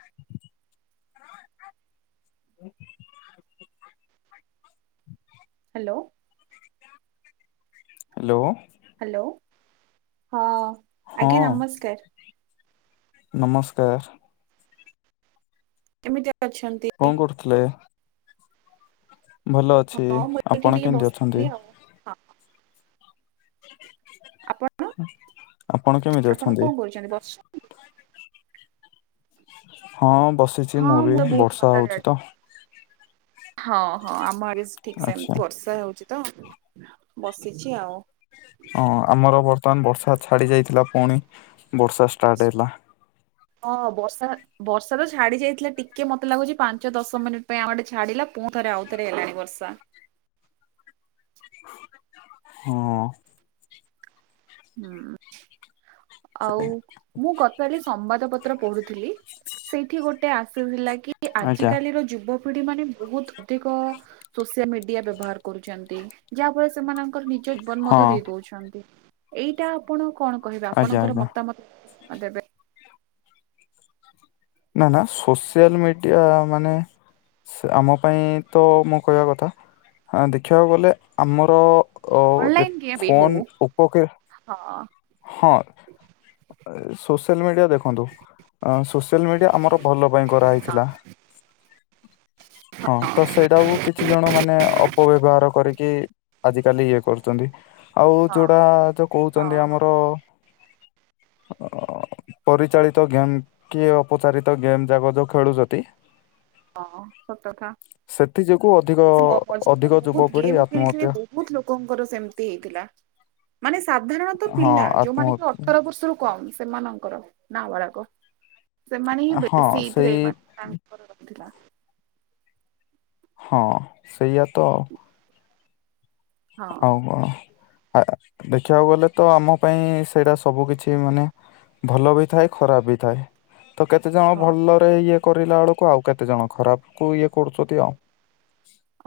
ହ [inaudible] hello. Hello. Hello ହଁ ହଁ ଆଜ୍ଞା ନମସ୍କାର। ନମସ୍କାର। କେମିତି ଅଛନ୍ତି? କଣ କରୁଥିଲେ? ଭଲ ଅଛି ହଁ ମୁଁ ଏଇଠି ଆପଣ ଟିକେ କେମିତି ଅଛନ୍ତି? ବସିଥିଲି ଆଉ ହଁ। ଆପଣ ଆପଣ କେମିତି ଅଛନ୍ତି? ଚନ୍ତି ବସିଚନ୍ତି। ହଁ ବସିଛି ହଁ ମୁଁ ବି ବହୁତ ବର୍ଷା ଭଲରେ ହଉଛି ଅଛି। ତ। ହଁ ହଁ ଆମ ଆଡେ ଠିକ୍ ଆଚ୍ଛା ସେମିତି ବର୍ଷା ହଉଚି ତ ବସିଚି ଆଉ। ହଁ ଆମର ବର୍ତ୍ତମାନ ବର୍ଷା ଛାଡି ଯାଇଥିଲା ପୁଣି ବର୍ଷା ଷ୍ଟାର୍ଟ ହେଲା। ହଁ ବର୍ଷା ବର୍ଷା ତ ଛାଡି ଯାଇଥିଲା ଟିକେ ମତେ ଲାଗୁଛି ପାଞ୍ଚ ଦଶ ମିନିଟ୍ ପାଇଁ ଆମ ଆଡ଼େ ଛାଡିଲା। ପୁଣି ଥରେ ଆଉଥରେ ହେଲାଣି ବର୍ଷା। ହଁ। ହୁଁ। ଆଉ ମୁଁ ଗତକାଲି ସମ୍ବାଦ ପତ୍ର ପଢୁଥିଲି ସେଇଠି ଗୋଟେ ଆସୁଥିଲା କି ଆଜି ଆଜ୍ଞା କାଲିର ଯୁବ ପିଢି ମାନେ ବହୁତ ଅଧିକ ସୋସିଆ ମିଡିଆ ବ୍ୟବହାର କରୁଛନ୍ତି ଯାହା ଫଳରେ ସେମାନ ନିଜ ବନ ହଁ ମଧ୍ୟ ଦେଇ ଦଉଛନ୍ତି। ଏଇଟା ଆପଣ କଣ କହିବେ ଆଜ୍ଞା ଆପଣଙ୍କର ଆଜ୍ଞା ମତାମ ଆ ଦେବେ ନା ନା ସୋସିଆଲ ମିଡ଼ିଆ ମାନେ ସେ ଆମ ପାଇଁ ତ ମୁଁ କହିବା କଥା ଦେଖିବାକୁ ଗଲେ ଆମର ଓ ଅନଲାଇନ ଯେ ଗେମ୍ ବି ହଉ ଫୋନ ଓପୋକ କେ ହଁ। ହଁ ସୋସିଆଲ ମିଡିଆ ଦେଖନ୍ତୁ। ସୋସିଆଲ ମିଡ଼ିଆ ଆମର ଭଲ ପାଇଁ କରା ହଁ ହେଇଥିଲା। [inaudible] ହଁ ତ ସେଇଟାକୁ କିଛି ଜଣ ମାନେ ଅପବ୍ୟବହାର କରିକି ଆଜିକାଲି ଇଏ କରୁଛନ୍ତି, ଆଉ ହଁ ହଁ ଯୋଉଟା ଯୋଉ କହୁଛନ୍ତି ଆମର ଅ [inaudible] ପରିଚାଳିତ ଗେମ୍ କିଏ ଅପଚାରିତ ଗେମ୍ ଯାକ ଯୋଉ ଖେଳୁଚନ୍ତି ହଁ ସତକଥା। ସେଥି ଯୋଗୁ ଅଧିକ ମଝିରେ ତ ଅଧିକ ବହୁତ ଯୁବପିଢି ଗେମ୍ ଖେଳି ଖେଳି ଆତ୍ମହତ୍ୟା ବହୁତ ଲୋକଙ୍କର ସେମିତି ହେଇଥିଲା ମାନେ ସାଧାରଣତ ହଁ ପିଲା ଯୋଉମାନେ କି ଆତ୍ମହତ୍ୟା ଅଠର ବର୍ଷରୁ କମ ସେମାନଙ୍କର ନାବାଳକ ସେମାନେ ହିଁ ହଁ ବେଶୀ ଏଇଥିରେ ସେଇ ମାନେ ତାଙ୍କର ଥିଲା। ହଁ ସେଇଆ ତ। [inaudible] ହଁ ଆଉ କଁ ଦେଖିବାକୁ ଗଲେ ତ ଆମ ପାଇଁ ସେଇଟା ସବୁ କିଛି ମାନେ ଭଲ ବି ଥାଏ ଖରାପ ବି ଥାଏ ତ କେତେ ଜଣ ହଁ। ଭଲ ଇଏ କରିଲା ବେଳକୁ ଆଉ କେତେ ଜଣ ଖରାପ କୁ ଇଏ କରୁଚୁତି ଆଉ।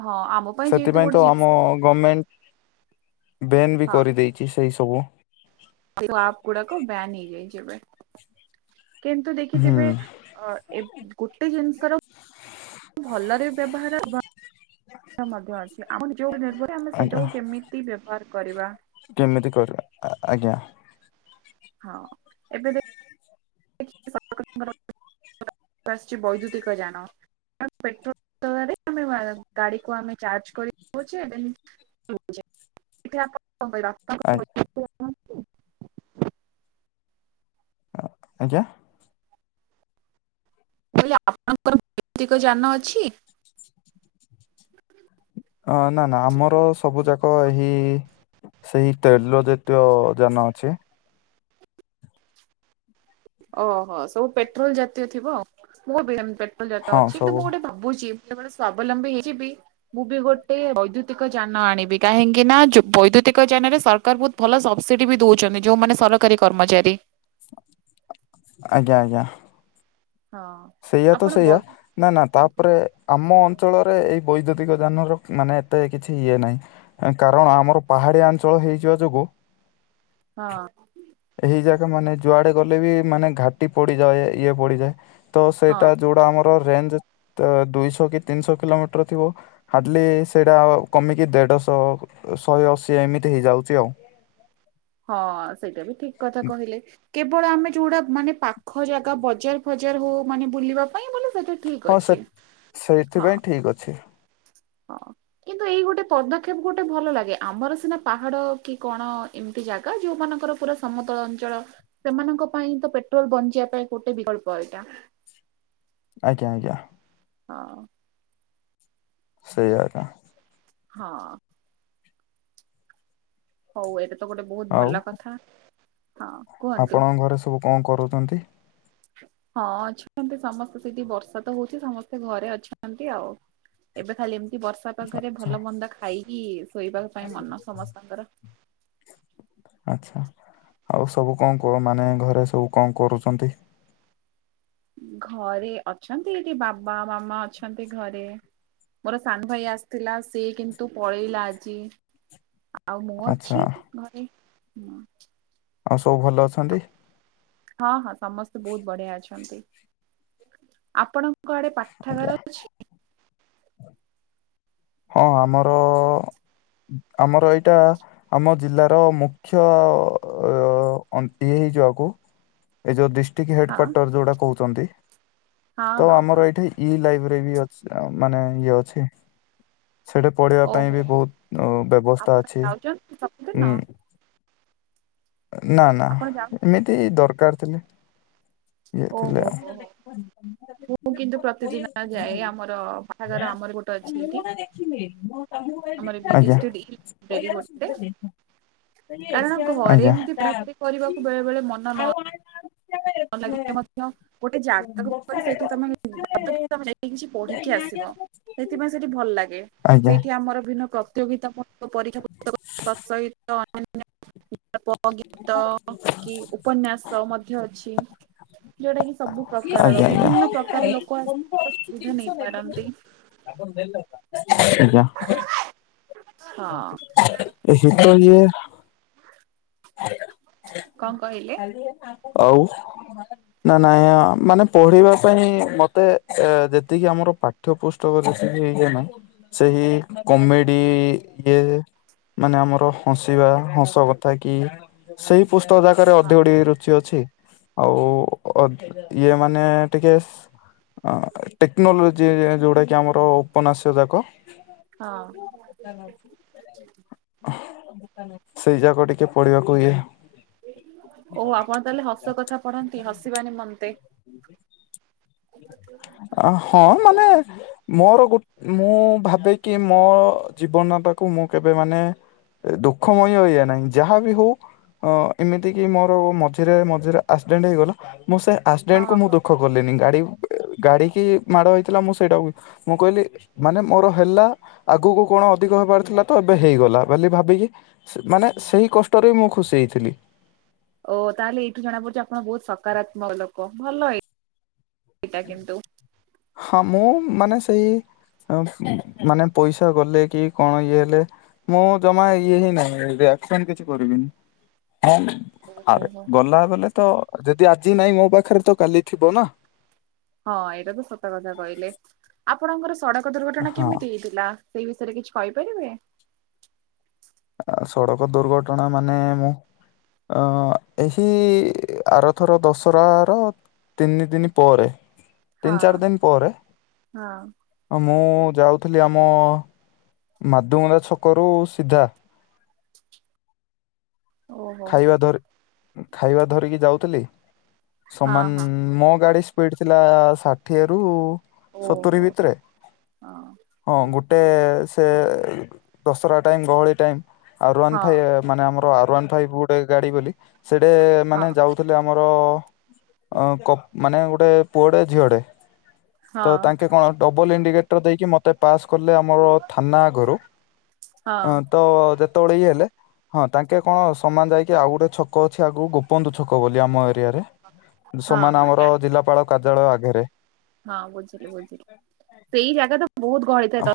ହଁ ଆମ ପାଇଁ ଯେହେତୁ ଗୋଟେ ଜିନିଷ ଗମେଣ୍ଟ। ବେନ୍ ବି ହଁ କରିଦେଇଛି ସେଇ ସବୁ। ଆପ ଗୁଡାକ ବ୍ୟାନ୍ ହେଇଯାଇଚି ଏବେ କିନ୍ତୁ ହୁଁ ଦେଖିଥିବେ ଅ ଏ ଗୋଟେ ଜିନିଷର ଭଲରେ ବ୍ୟବହାର ହବ ମଧ୍ୟ ଅଛି ଆମ ନିଭର ଆମେ ଆଜ୍ଞା ସେଇଟାକୁ କେମିତି ବ୍ୟବହାର କରିବା। କେମିତି କରିବା ଆଜ୍ଞା। ହଁ ଏବେ ଦେ [unintelligible] ବୈଦ୍ୟୁତିକଜାନ [unintelligible] ଆମେ ଗାଡି କୁ ଆମେ ଚାର୍ଜ କରି ଦୋଉଚେ। ଆ- [unintelligible] ଆଜ୍ଞା। ହେଲେ ଆପଣଙ୍କ [unintelligible] ଯାନ ଅଛି। [unintelligible] ଅ ନା ନା ଆମର ସବୁ ଯାକ ଏହି ସେଇ ତେଲ ଜାତୀୟ ଜାନ ଅଛି। ଓହୋ, ସବୁ ପେଟ୍ରୋଲ ଜାତୀୟ ଥିବ, ମୁଁ ବି ଏମିତି ପେଟ୍ରୋଲ ଜାତ ହଁ ଅଛି କିନ୍ତୁ ସବୁ ମୁଁ ଗୋଟେ ଭାବ ଭାବୁଛି ଯେତେବେଳେ ସ୍ଵାବଲମ୍ବୀ ହେଇଯିବି ମୁଁ ବି ଗୋଟେ ବୈଦ୍ୟୁତିକ ଯାନ ଆଣିବି କାହିଁକି ନା ବୈଦ୍ୟୁତିକ ଯାନ ରେ ସରକାର ବହୁତ ଭଲ ସବସିଡି ବି ଦଉଛନ୍ତି ଯଉମାନେ ସରକାରୀ କର୍ମଚାରୀ। [inaudible] ଆଜ୍ଞା, ଆଜ୍ଞା। ହଁ। ସେଇଆ ତ ଆପଣ ସେଇଆ। ବୈ ନା ନା ତାପରେ ଆମ ଅଞ୍ଚଳରେ ଏଇ ବୈଦ୍ୟୁତିକ ଯାନର ମାନେ ଏତେ କିଛି ଇଏ ନାହିଁ। କାରଣ ଆମର ପାହାଡ଼ିଆ ଅଞ୍ଚଳ ହେଇଯିବା ଯୋଗୁ ହଁ। ଏଇ ଯାଗା ମାନେ ଯୁଆଡେ ଗଲେ ବି ମାନେ ଘାଟି ପଡିଯାଏ ଇଏ ପଡିଯାଏ। ତ ହଁ ସେଇଟା ଯୋଉଟା ଆମର ରେଞ୍ଜ ଦୁଇଶ କି ତିନିଶ କିଲୋମିଟର ଥିବ ହାର୍ଡ଼ଲି ସେଇଟା କମିକି ଦେଢ଼ଶହ ଶହେ ଅଶୀ ଏମିତି ହେଇଯାଉଚି ଆଉ। ହଁ ସେଇଟା ବି ଠିକ କଥା କହିଲେ। କେବଳ ଆମେ ଯୋଉଟା ମାନେ ପାଖ ଜାଗା ବଜାର ଫଜାର ହଉ ମାନେ ବୁଲିବା ପାଇଁ ବୋଲେ ସେଇଟା ଠିକ୍ ହଁ ସେ ଅଛି ହଁ। ସେଇଥିପାଇଁ ଠିକ୍ ଅଛି। ହଁ କିନ୍ତୁ ଏଇ ଗୋଟେ ପଦକ୍ଷେପ ଗୋଟେ ଭଲ ଲାଗେ ଆମର ସିନା ପାହାଡ଼ କି କଣ ଏ ଜାଗା ଯୋଉମାନଙ୍କର ପୁରା ସମତଳ ଅଞ୍ଚଳ ସେମାନଙ୍କ ପାଇଁ ତ ପେଟ୍ରୋଲ ବଞ୍ଚିବା ପାଇଁ ଗୋଟେ ବିକଳ୍ପ ଏଇଟା। ଆଜ୍ଞା ଆଜ୍ଞା। ହଁ। ସେଇ ଆଞା। ହଁ। ହଉ ଏଇଟା ତ ଗୋଟେ ବହୁତ ଆଉ ଭଲ କଥା ହଁ। କୁହନ୍ତୁ। ଆପଣଙ୍କ ଘରେ ସବୁ କଣ କରୁଛନ୍ତି? ହଁ ଅଛନ୍ତି ସମସ୍ତେ ସେଠି ବର୍ଷା ତ ହଉଛି ସମସ୍ତେ ଘରେ ଅଛନ୍ତି ଆଉ। ଏବେ ଖାଲି ଏମିତି ବର୍ଷା ପାଖରେ ଆଚ୍ଛା ଭଲ ମନ୍ଦ ଖାଇକି ଶୋଇବା ପାଇଁ ମନ ସମସ୍ତଙ୍କର। ଆଛା। ଆଉ ସବୁ କଣ କ ମାନେ ଘରେ ସବୁ କଣ କରୁଛନ୍ତି? ଘରେ ଅଛନ୍ତି ଏଠି ବାବା ମାମା ଅଛନ୍ତି ଘରେ। ମୋର ସାନ ଭାଇ ଆସିଥିଲା ସେ କିନ୍ତୁ ପଳେଇଲା ଆଜି, ଆଉ ମୁଁ ଆଚ୍ଛା ଅଛି ଘରେ ମୁଁ ଆଉ ସବୁ ଭଲ ଅଛନ୍ତି? ହଁ ହଁ ସମସ୍ତେ ବହୁତ ବଢିଆ ଅଛନ୍ତି। ଆପଣ କୁଆଡେ ଆଜ୍ଞା ପାଠାଗାରା ଅଛି? ହଁ ଆମର ଆମର ଏଇଟା ଆମ ଜିଲ୍ଲାର ମୁଖ୍ୟ ଅ ଅ ଅନ୍ତି ହେଇ ଯିବାକୁ ଏ ଯୋଉ ଦି ଠିକ୍ ହେଡ ହଁ କ୍ୱାର୍ଟର ଯୋଉଟା କହୁଛନ୍ତି ହଁ ତ ହଁ ହଁ ଆମର ଏଇଠି ଇ ଲାଇବ୍ରେରୀ ବି ଅଛି ମାନେ ଇଏ ଅଛି। ସେଠି ପଢ଼େଇବା ପାଇଁ ଓହୋ ବି ବହୁତ ବ୍ୟବସ୍ଥା ଆପଣ ଅଛି। ଯାଉଛନ୍ତି ସବୁଦିନ ହୁଁ। ନା ନା ଆପଣ ଯାଉ ଏମିତି ଦରକାର ଥିଲେ, ଇଏ ଓହୋ ଥିଲେ ହୋ ହୋ ଆଉ। ମୁଁ କିନ୍ତୁ ପ୍ରତିଦିନ ଯାଏ ଆମର ବାହାଘର ଆମର ଗୋଟେ ଅଛି ଏଇଠି। ଆମର ଏ ବିଡ୍ ଆଜ୍ଞା ଷ୍ଟଡି ବ୍ରେରୀ ଗୋଟେ କାରଣ ଘରେ ଆଜ୍ଞା ଏମତି ପଢ଼ାପଢ଼ି କରିବାକୁ ବେଳେ ବେଳେ ମନ ନ ଲାଗିଲେ ମଧ୍ୟ ଗୋଟେ ଜାଗାକୁ ଗଲେ ସେଇଠି ତମେ [unintelligible] କିଛି ପଢିକି ଆସିବ। ସେଥିପାଇଁ ସେଠି ଭଲ ଲାଗେ ଆଜ୍ଞା ସେଇଠି ଆମର ଭିନ୍ନ କ ପ୍ରତିଯୋଗିତା ପରୀକ୍ଷା ପକ [inaudible] ତା ସହିତ ଅନ୍ୟାନ୍ୟ ଗଳ୍ପ, ଗୀତ କି ଉପନ୍ୟାସ ମଧ୍ୟ ଅଛି। ଯୋଉଟା କି ସବୁ ପ୍ରକାରର ଆଜ୍ଞା ଆଜ୍ଞା ବିଭିନ୍ନ ପ୍ରକାର ଲୋକ ଆସିବାର ସୁବିଧା ନେଇପାରନ୍ତି। ତାଙ୍କର ଦେଲ ନା? ଆଜ୍ଞା। ହଁ। ସେ ତ ଇଏ କଣ କହିଲି? ଆଉ ନା ନାହିଁ ମାନେ ପଢିବା ପାଇଁ ମତେ ଯେତିକି ଆମର ପାଠ ପାଠ ପୁସ୍ତକ ଯେତିକି ଇଏ ନା ସେହି କମେଡି ଇଏ ମାନେ ଆମର ହସିବା ହସ କଥା କି ସେଇ ପୁସ୍ତକ ଜାକାରେ ଅଧିକ ଟିକେ ରୁଚି ଅଛି ଆଉ ଇଏ ମାନେ ଟିକେ ଟେକ୍ନୋଲୋଜି ଯୋଉଟା କିି ଆମର ଉପନ୍ୟାସ ଯାକ ହଁ। ସେଇ ଯାକ ଟିକେ ପଢିବାକୁ ଇଏ ଓ ଆପଣ ତାହେଲେ ହସ କଥା ପଢନ୍ତି ହସିବା ନିିମନ୍ତେ ଅ ହଁ ମାନେ ମୋର ଗୋ ମୁଁ ଭାବେକିି ମୋ ଜୀବନତାକୁ ମୁଁ କେବେ ମାନେ ଦୁଃଖମୟ ଇଏ ନାହିଁ ଯାହା ବିି ହଉ ଅ ଏମିତିକି ମୋର ମଝିରେ ମଝିରେ ଆକ୍ସିଡେଣ୍ଟ ହେଇଗଲା। ମୁଁ ସେ ଆକ୍ସିଡେଣ୍ଟକୁ ହଁ ମୁଁ ଦୁଃଖ କଲିନି। ଗାଡ଼ି-ଗାଡ଼ି କି ମାଡ଼ ହେଇଥିଲା ମୁଁ ସେଇଟାକୁ ମୁଁ କହିଲି ମାନେ ମୋର ହେଲା। ଆଗକୁ କଣ ଅଧିକ ହେବାର ଥିଲା ତ ଏବେ ହେଇଗଲା। ବୋଲି ଭାବିକି ମାନେ ସେହି କଷ୍ଟରେ ବି ମୁଁ ଖୁସି ହେଇଥିଲି। ଓ ତାହେଲେ ଏଇଠୁ ଜଣା ପଡୁଛି। ଆପଣ ବହୁତ୍ ସକାରାତ୍ମକ ଲୋକ। ଭଲ ଏଇ-ଏଇଟା କିନ୍ତୁ ହଁ। ମୁଁ ମାନେ ସେଇ ନମସ୍କାର୍। ମାନେ ପଇସା ଗଲେ କି କଣ ଇଏ ହେଲେ ମୁଁ ଜମା ଇଏ ହିଁ ନାହିଁ ରିଆକ୍ସନ୍ କିଛି କରିବିନି। କଣ ପାଇଁ? ଓହୋ ଆରେ ହୋ ଗଲା ବଲେ ତ ଯଦି ଆଜି ନାଇଁ ମୋ ପାଖରେ ତ କାଲି ଥିବ ନା। ହଁ ଏଇଟା ତ ସତ କଥା କହିଲେ। ଆପଣଙ୍କର ସଡ଼କ ଦୁର୍ଘଟଣା ହଁ କେମିତି ହେଇଥି ଲାସ ସେଇ ବିଷୟରେ କିଛି କହିପାରିବେ? ଆ ସଡ଼କ ଦୁର୍ଘଟଣା ମାନେ ମୁଁ ଅ ଏହି ଆରଥର ଦଶରା ର ତିନି ଦିନି ପରେ ହଁ ତିନି ଚାରି ଦିନ ପରେ। ହଁ ଆ ମୁଁ ଯାଉଥିଲି ଆମ ମାଧୁମନ୍ଦା ଛକରୁ ସିଧା ଓହୋ ହୋ ଖାଇବା ଧରି ଖାଇବା ଧରିକି ଯାଉଥିଲି। ହଁ ହଁ ସମାନ ମୋ ଗାଡି ସ୍ପି ସ୍ପିଡ୍ ଥିଲା ଷାଠିଏ ରୁ ସତୁରି ଓହୋ ହୋ ଭିତରେ। ହଁ। ହଁ ଗୋଟେ ସେ ଦଶରା ଟାଇମ୍ ଗହଳି ଟାଇମ୍। ଆରୱାନ ହଁ ଫାଇ ମାନେ ଆମର ଆରୱାନ ଫାଇଭ ଗୋଟେ ଗାଡି ବୋଲି ସେଟେ ହଁ ମାନେ ଯାଉ ଥିଲେ ଆମର କ-ମାନେ ଗୋଟେ ପୁଅଟେ ଝିଅଟେ। ତ ହଁ ତାଙ୍କେ କଣ ଡବଲ ଇଣ୍ଡିକେଟର ଦେଇକି ମତେ ମତେ ପାସ୍ କଲେ ଆମର ଥାନା ଆଗରୁ। ହଁ ତ ଯେତେବେଳେ ଇଏ ହେଲେ ହଁ। ତାଙ୍କେ କଣ ସମାନ ଯାଇକି ଆଉ ଗୋଟେ ଛକ ଅଛି। ଆଗକୁ ଗୋପବନ୍ଧୁ ଛକ ବୋଲି ଆମ ଏରିଆରେ। ହଁ ସମାନ ହଁ ଆମର ଜା ଜିଲ୍ଲାପାଳ କାର୍ଯ୍ୟାଳୟ ଆଗରେ। [unintelligible]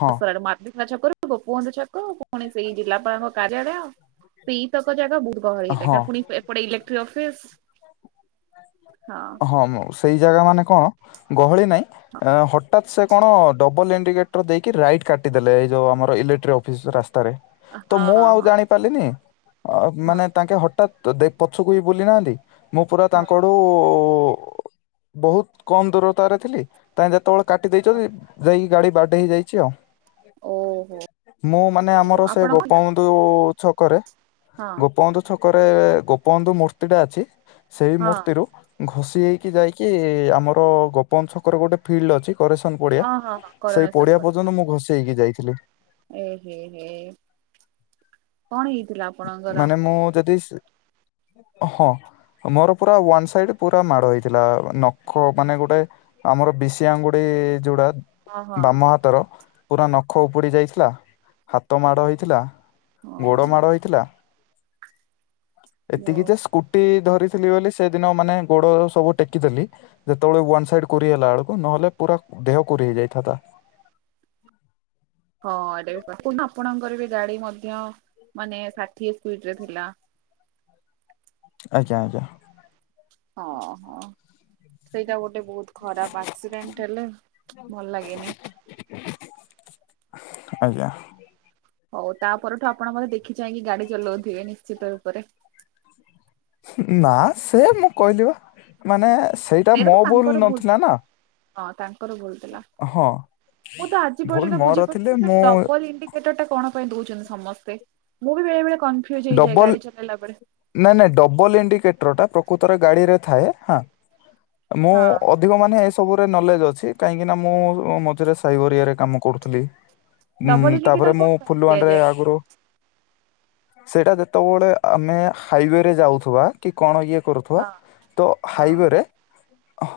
ହଁ ଛକ ପୁଣି ସେଇ ଜିଲ୍ଲାପାଳଙ୍କ କାର୍ଯ୍ୟାଳୟ। ସେଇ ତକ ଜାଗା ବହୁତ୍ ଗହଳି ହେଇଥାଏ। ତା ହଁ ପୁଣି ଏପଟେ ଇଲେକ୍ଟ୍ରିକ୍ ଅଫିସ୍। ହ। ହଁମ ସେଇ ଜାଗା ମାନେ କଣ ଗହଳି ନାଇଁ ଆ ହଟ୍ ହଟାତ୍ ସେ କଣ ଡବଲ ଇଣ୍ଡିକେଟର ଦେଇକି ରାଇଟ୍ କାଟିଦେଲେ। ଏଇ ଯୋଉ ଆମର ଇଲେକ୍ଟ୍ରିକ୍ ଅଫିସ ରାସ୍ତାରେ। ତ ହଁ ମୁଁ ଆଉ ହଁ ଜାଣିପାରିଲିନି। ହଁ। ଅ-ମାନେ ତାଙ୍କେ ହଠାତ୍ ଦେଖ୍ ପଛକୁ ବିି ବୁଲି ନାହାନ୍ତି। ମୁଁ ପୁରା ହଁ ତାଙ୍କ ହଁ ଆଡୁ ବଉ ବହୁତ୍ କମ ଦୂରତାରେ ଥିଲି। ତାଙ୍କେ ଯେତେବେଳେ କାଟି ଦେଇଛନ୍ତି ଯାଇକି ଗାଡ଼ି ବାଡେଇ ହେଇଯାଇଛି ଆଉ। ଓହୋ ମୁଁ ମାନେ ଓହୋ ଆମର ସେ ଆପଣ ହଁ ଗୋପବନ୍ଧୁ ଯୋଉ ଛକରେ ହଁ ଗୋପବନ୍ଧୁ ଛକରେ ଗୋପବନ୍ଧୁ ମୂର୍ତ୍ତି ଟା ଅଛି। ସେଇ ହଁ ମୂର୍ତ୍ତିରୁ ଘଷି ହେଇକି ଯାଇକି ଆମର ଗୋପବନ୍ଧୁ ଛକରେ ଗୋଟେ ଫିଲ୍ଡ ଅଛି। କରେସନ୍ ପଡିଆ। ହଁ ହଁ ସେଇ କରୁଣାସନ ପଡିଆ ପଡି ପର୍ଯ୍ୟନ୍ତ ମୁଁ ଘଷି ହେଇକି ଯାଇଥିଲି। ଏ ହେ ହେ କଣ ହେଇଥିଲା? ଆପଣଙ୍କର? ମାନେ ମୁଁ ଯଦିସ୍ ହଁ ମୋର ପୁରା ୱାନ୍ ସାଇଡ୍ ପୁର ମାଡ଼ ହେଇଥିଲା ନ ଖ ମାନେ ଗୋଟାଏ ଆମର ବିଷି ଆଙ୍ଗୁଡ଼ି ଯୋଉଟା ହଁ ହଁ ବାମ ହାତର ପୁରା ନଖ ଉପୁଡ଼ି ଯାଇଥିଲା। ହାତ ମାଡ଼ ହୋଇଥିଲା, ଗୋଡ଼ ମାଡ଼ ହୋଇଥିଲା। ଏତିକି ହଁ ଯେ ସ୍କୁଟି ଧରିଥିଲି ବୋଲି ସେଦିନ ମାନେ ଗୋଡ଼ ସବୁ ଟେକିଦେଲି। ଯେତେବେଳେ ୱାନ୍ ସାଇଡ୍ କୁରି ହେଲା ବେଳକୁ ନହେଲେ ପୁରା ଦେହ କୁରି ହେଇ ଯାଇଥାନ୍ତା। [unintelligible] ଆଜ୍ଞା ଆଜ୍ଞା। ହଁ ହଁ ସେଇଟା ଗୋଟେ ବହୁତ୍ ଖରାପ୍ ଆକ୍ସିଡେଣ୍ଟ ହେଲେ ଭଲ ଲାଗେନି। ଆଜ୍ଞା। ହଉ ତାପରଠୁ ଆପଣ ଦେଖିଚାହିଁ କି ଗାଡି ଚଲୋଉଥିବେ ନିଶ୍ଚିତ ରୂପରେ। ନା ସେ ମୁଁ କହିଲି ନା ମାନେ ସେଇଟା ତ ମୋ ଭୁଲ୍ ତାଙ୍କର ଭୁଲ ନଥିଲା ନା। ହଁ ତାଙ୍କର ଭୁଲ୍ ଥିଲା ହଁ ମୁଁ ତ ଆଜି ଭୁଲ ପର୍ଯ୍ୟନ୍ତ ମୋର ଥିଲେ ବୁଝିପାରୁନି ମୁଁ ଡବଲ୍ ଇଣ୍ଡି ସେଈଟା କଣ ପାଇଁ ଦଉଚନ୍ତି ସମସ୍ତେ ମୁଁ ବି ବେଳେ ବେଳେ କନଫ୍ୟୁଜ୍ ହେଇଯାଏ ଡବଲ ଗାଡି ଚଲେଇଲା ବେଳେ। ନାଇଁ ନାଇଁ ଡବଲ ଇଣ୍ଡିକେଟର୍ ଟା ପ୍ରକୃତରେ ଗାଡିରେ ଥାଏ ହଁ ମୁଁ ହଁ ଅ ଅଧିକ ମାନେ ଏସବୁରେ ନଲେଜ୍ ଅଛି କାହିଁକିନା ମୁଁ ମଝିରେ ସାଇବରିଆରେ କାମ କରୁଥିଲି। ଡବଲ ଉଁ ତାପରେ ଇଣ୍ଡିକେଟର ମୁଁ କଣ ପାଇଁ ଫୁଲୁବାଣୀ ରେ ଦିଆଯାଏ? ଆଗୁରୁ ସେଟା ଯେତେବେଳେ ଆମେ ହାଇୱେରେ ଯାଉଥିବା। କି କଣ ଇଏ କରୁଥିବା ହଁ ତ ହଁ ହାଇୱାରେ ହ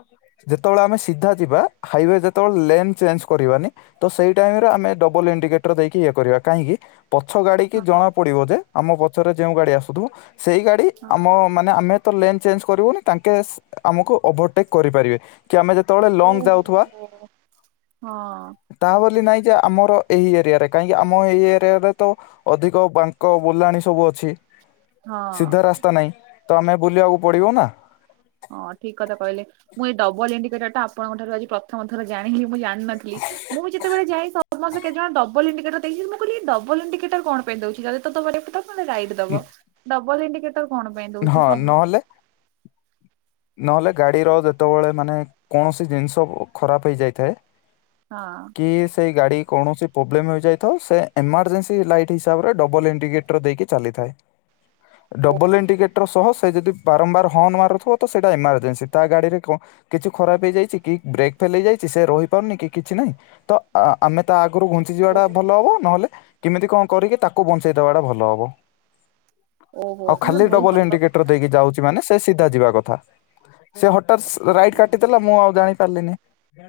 ଯେତେବେଳେ ଆମେ ସିଧା ଯିବା ହାଇୱେ ଯେତେବେଳେ ଲେନ୍ ଚେଞ୍ଜ୍ କରିବାନି ତ ସେଇ ଟାଇମ୍ ରେ ଆମେ ଡବଲ ଇଣ୍ଡିକେଟର୍ ଦେଇକି ଇଏ କରିବା କାହିଁକି ପଛ ଗାଡ଼ି କି ହଁ ଜଣା ପଡ଼ିବ ଯେ ଆମ ପଛରେ ଯେଉଁ ଗାଡ଼ି ଆସୁଥିବ ସେଇ ଗାଡ଼ି ହଁ ଆମ ମାନେ ଆମେ ତ ଲେନ୍ ଚେଞ୍ଜ୍ କରିବୁନି ତାଙ୍କେ ସ୍- ଆମକୁ ଓଭରଟେକ୍ କରିପାରିବେ। କି ଆମେ ଯେତେବେଳେ ଲଙ୍ଗ୍ ଓହୋ ଯାଉଥିବା। ହୋ ହଁ ତା ବୋଲି ନାଇଁ ଯେ ଆମର ଏଇ ଏରିଆରେ କାହିଁକି ଆମ ଏଇ ଏରିଆରେ ତ ଅଧିକ ବାନ୍ ଙ୍କ ବୁଲାଣି ସବୁ ଅଛି ହଁ ସିଧା ରାସ୍ତା ନାହିଁ ତ ଆମେ ବୁଲିବାକୁ ପଡ଼ିବ ନା। ହଁ ଠିକ୍ କଥା କହିଲେ ମୁଁ ଏଇ ଡବଲ୍ ଇଣ୍ଡିକେଟର୍ ଟା ଆପଣଙ୍କ ଠାରୁ ଆଜି ପ୍ରଥମଥର ଜାଣିଲି ମୁଁ ଜାଣ୍ ଜାଣିନଥିଲ ମୁଁ ଯେତେବେଳେ ଯାଇ ସମସ୍ତେ କେତେ ଜଣ ଡବ୍ ଡବଲ ଇଣ୍ଡିକେଟର୍ ଦେଇଚି ମୁଁ କହଲି ଡବଲ୍ ଇଣ୍ଡିକେଟର୍ କଣ ପାଇଁ ଦଉଚି ଯଦି ତ ଦବ ଲେଫ୍ଟ୍ ଦବ ନହଲେ ରାଇଟ୍ ଦବ ନ- ଡବଲ୍ ଇଣ୍ଡିକେଟର୍ କଣ ପାଇଁ ଦଉଛି ହଁ ସବୁବେଳେ। ନହେଲେ ନହେଲେ ଗାଡିର ଯେତେବେଳେ ମାନେ କୌଣସି ଜିନିଷ ଖରାପ୍ ହେଇଯାଇଥାଏ। ହଁ। କି ସେ ଗାଡ଼ି କୌଣସି ପ୍ରୋବ୍ଲେମ୍ ହେଇଯାଇଥାଉ ସେ ଏମର୍ଜେନ୍ସି ଲାଇଟ୍ ହିସାବରେ ଡବଲ୍ ଇଣ୍ଡିକେଟ୍ ଦେଇକି ଚାଲିଥାଏ। ଡବଲ୍ ଇଣ୍ଡିକେଟର୍ ସହ ସେ ଯଦି ବାରମ୍ବାର ହର୍ଣ୍ଣ ମାରୁଥିବ ତ ସେଇଟା ଏମାର୍ଜେନ୍ସି ତା ଗାଡିରେ କଣ୍ କିଛି ଖରାପ୍ ହେଇଯାଇଚି କି ବ୍ରେକ୍ ଫେଲ୍ ହେଇଯାଇଚି ସେ ରହି ପାରୁନି କି କିଛି ନାହିଁ ତ ଆ ଆମେ ତା ଆଗରୁ ଘୁଞ୍ଚି ଓ ଯିବାଟା ଭଲ ହବ ନହେଲେ କେମିତି କଣ କରିକି ତାକୁ ବଞ୍ଚେଇ ଦବାଟା ଭଲ ହବ। ଓହୋ ଆଉ ତାହେଲେ ଖାଲି ବହୁତ ଡବଲ ଭଲ ଇଣ୍ଡିକେଟର୍ କଥା। ଦେଇକି ଯାଉଚି। ମାନେ ସେ ସିଧା ଯିବା କଥା ସେ ହଟାତ୍ ସ୍ ରାଇଟ୍ କାଟିଦେଲା ମୁଁ ଆଉ ଯାଇ ପାରିଲିନି।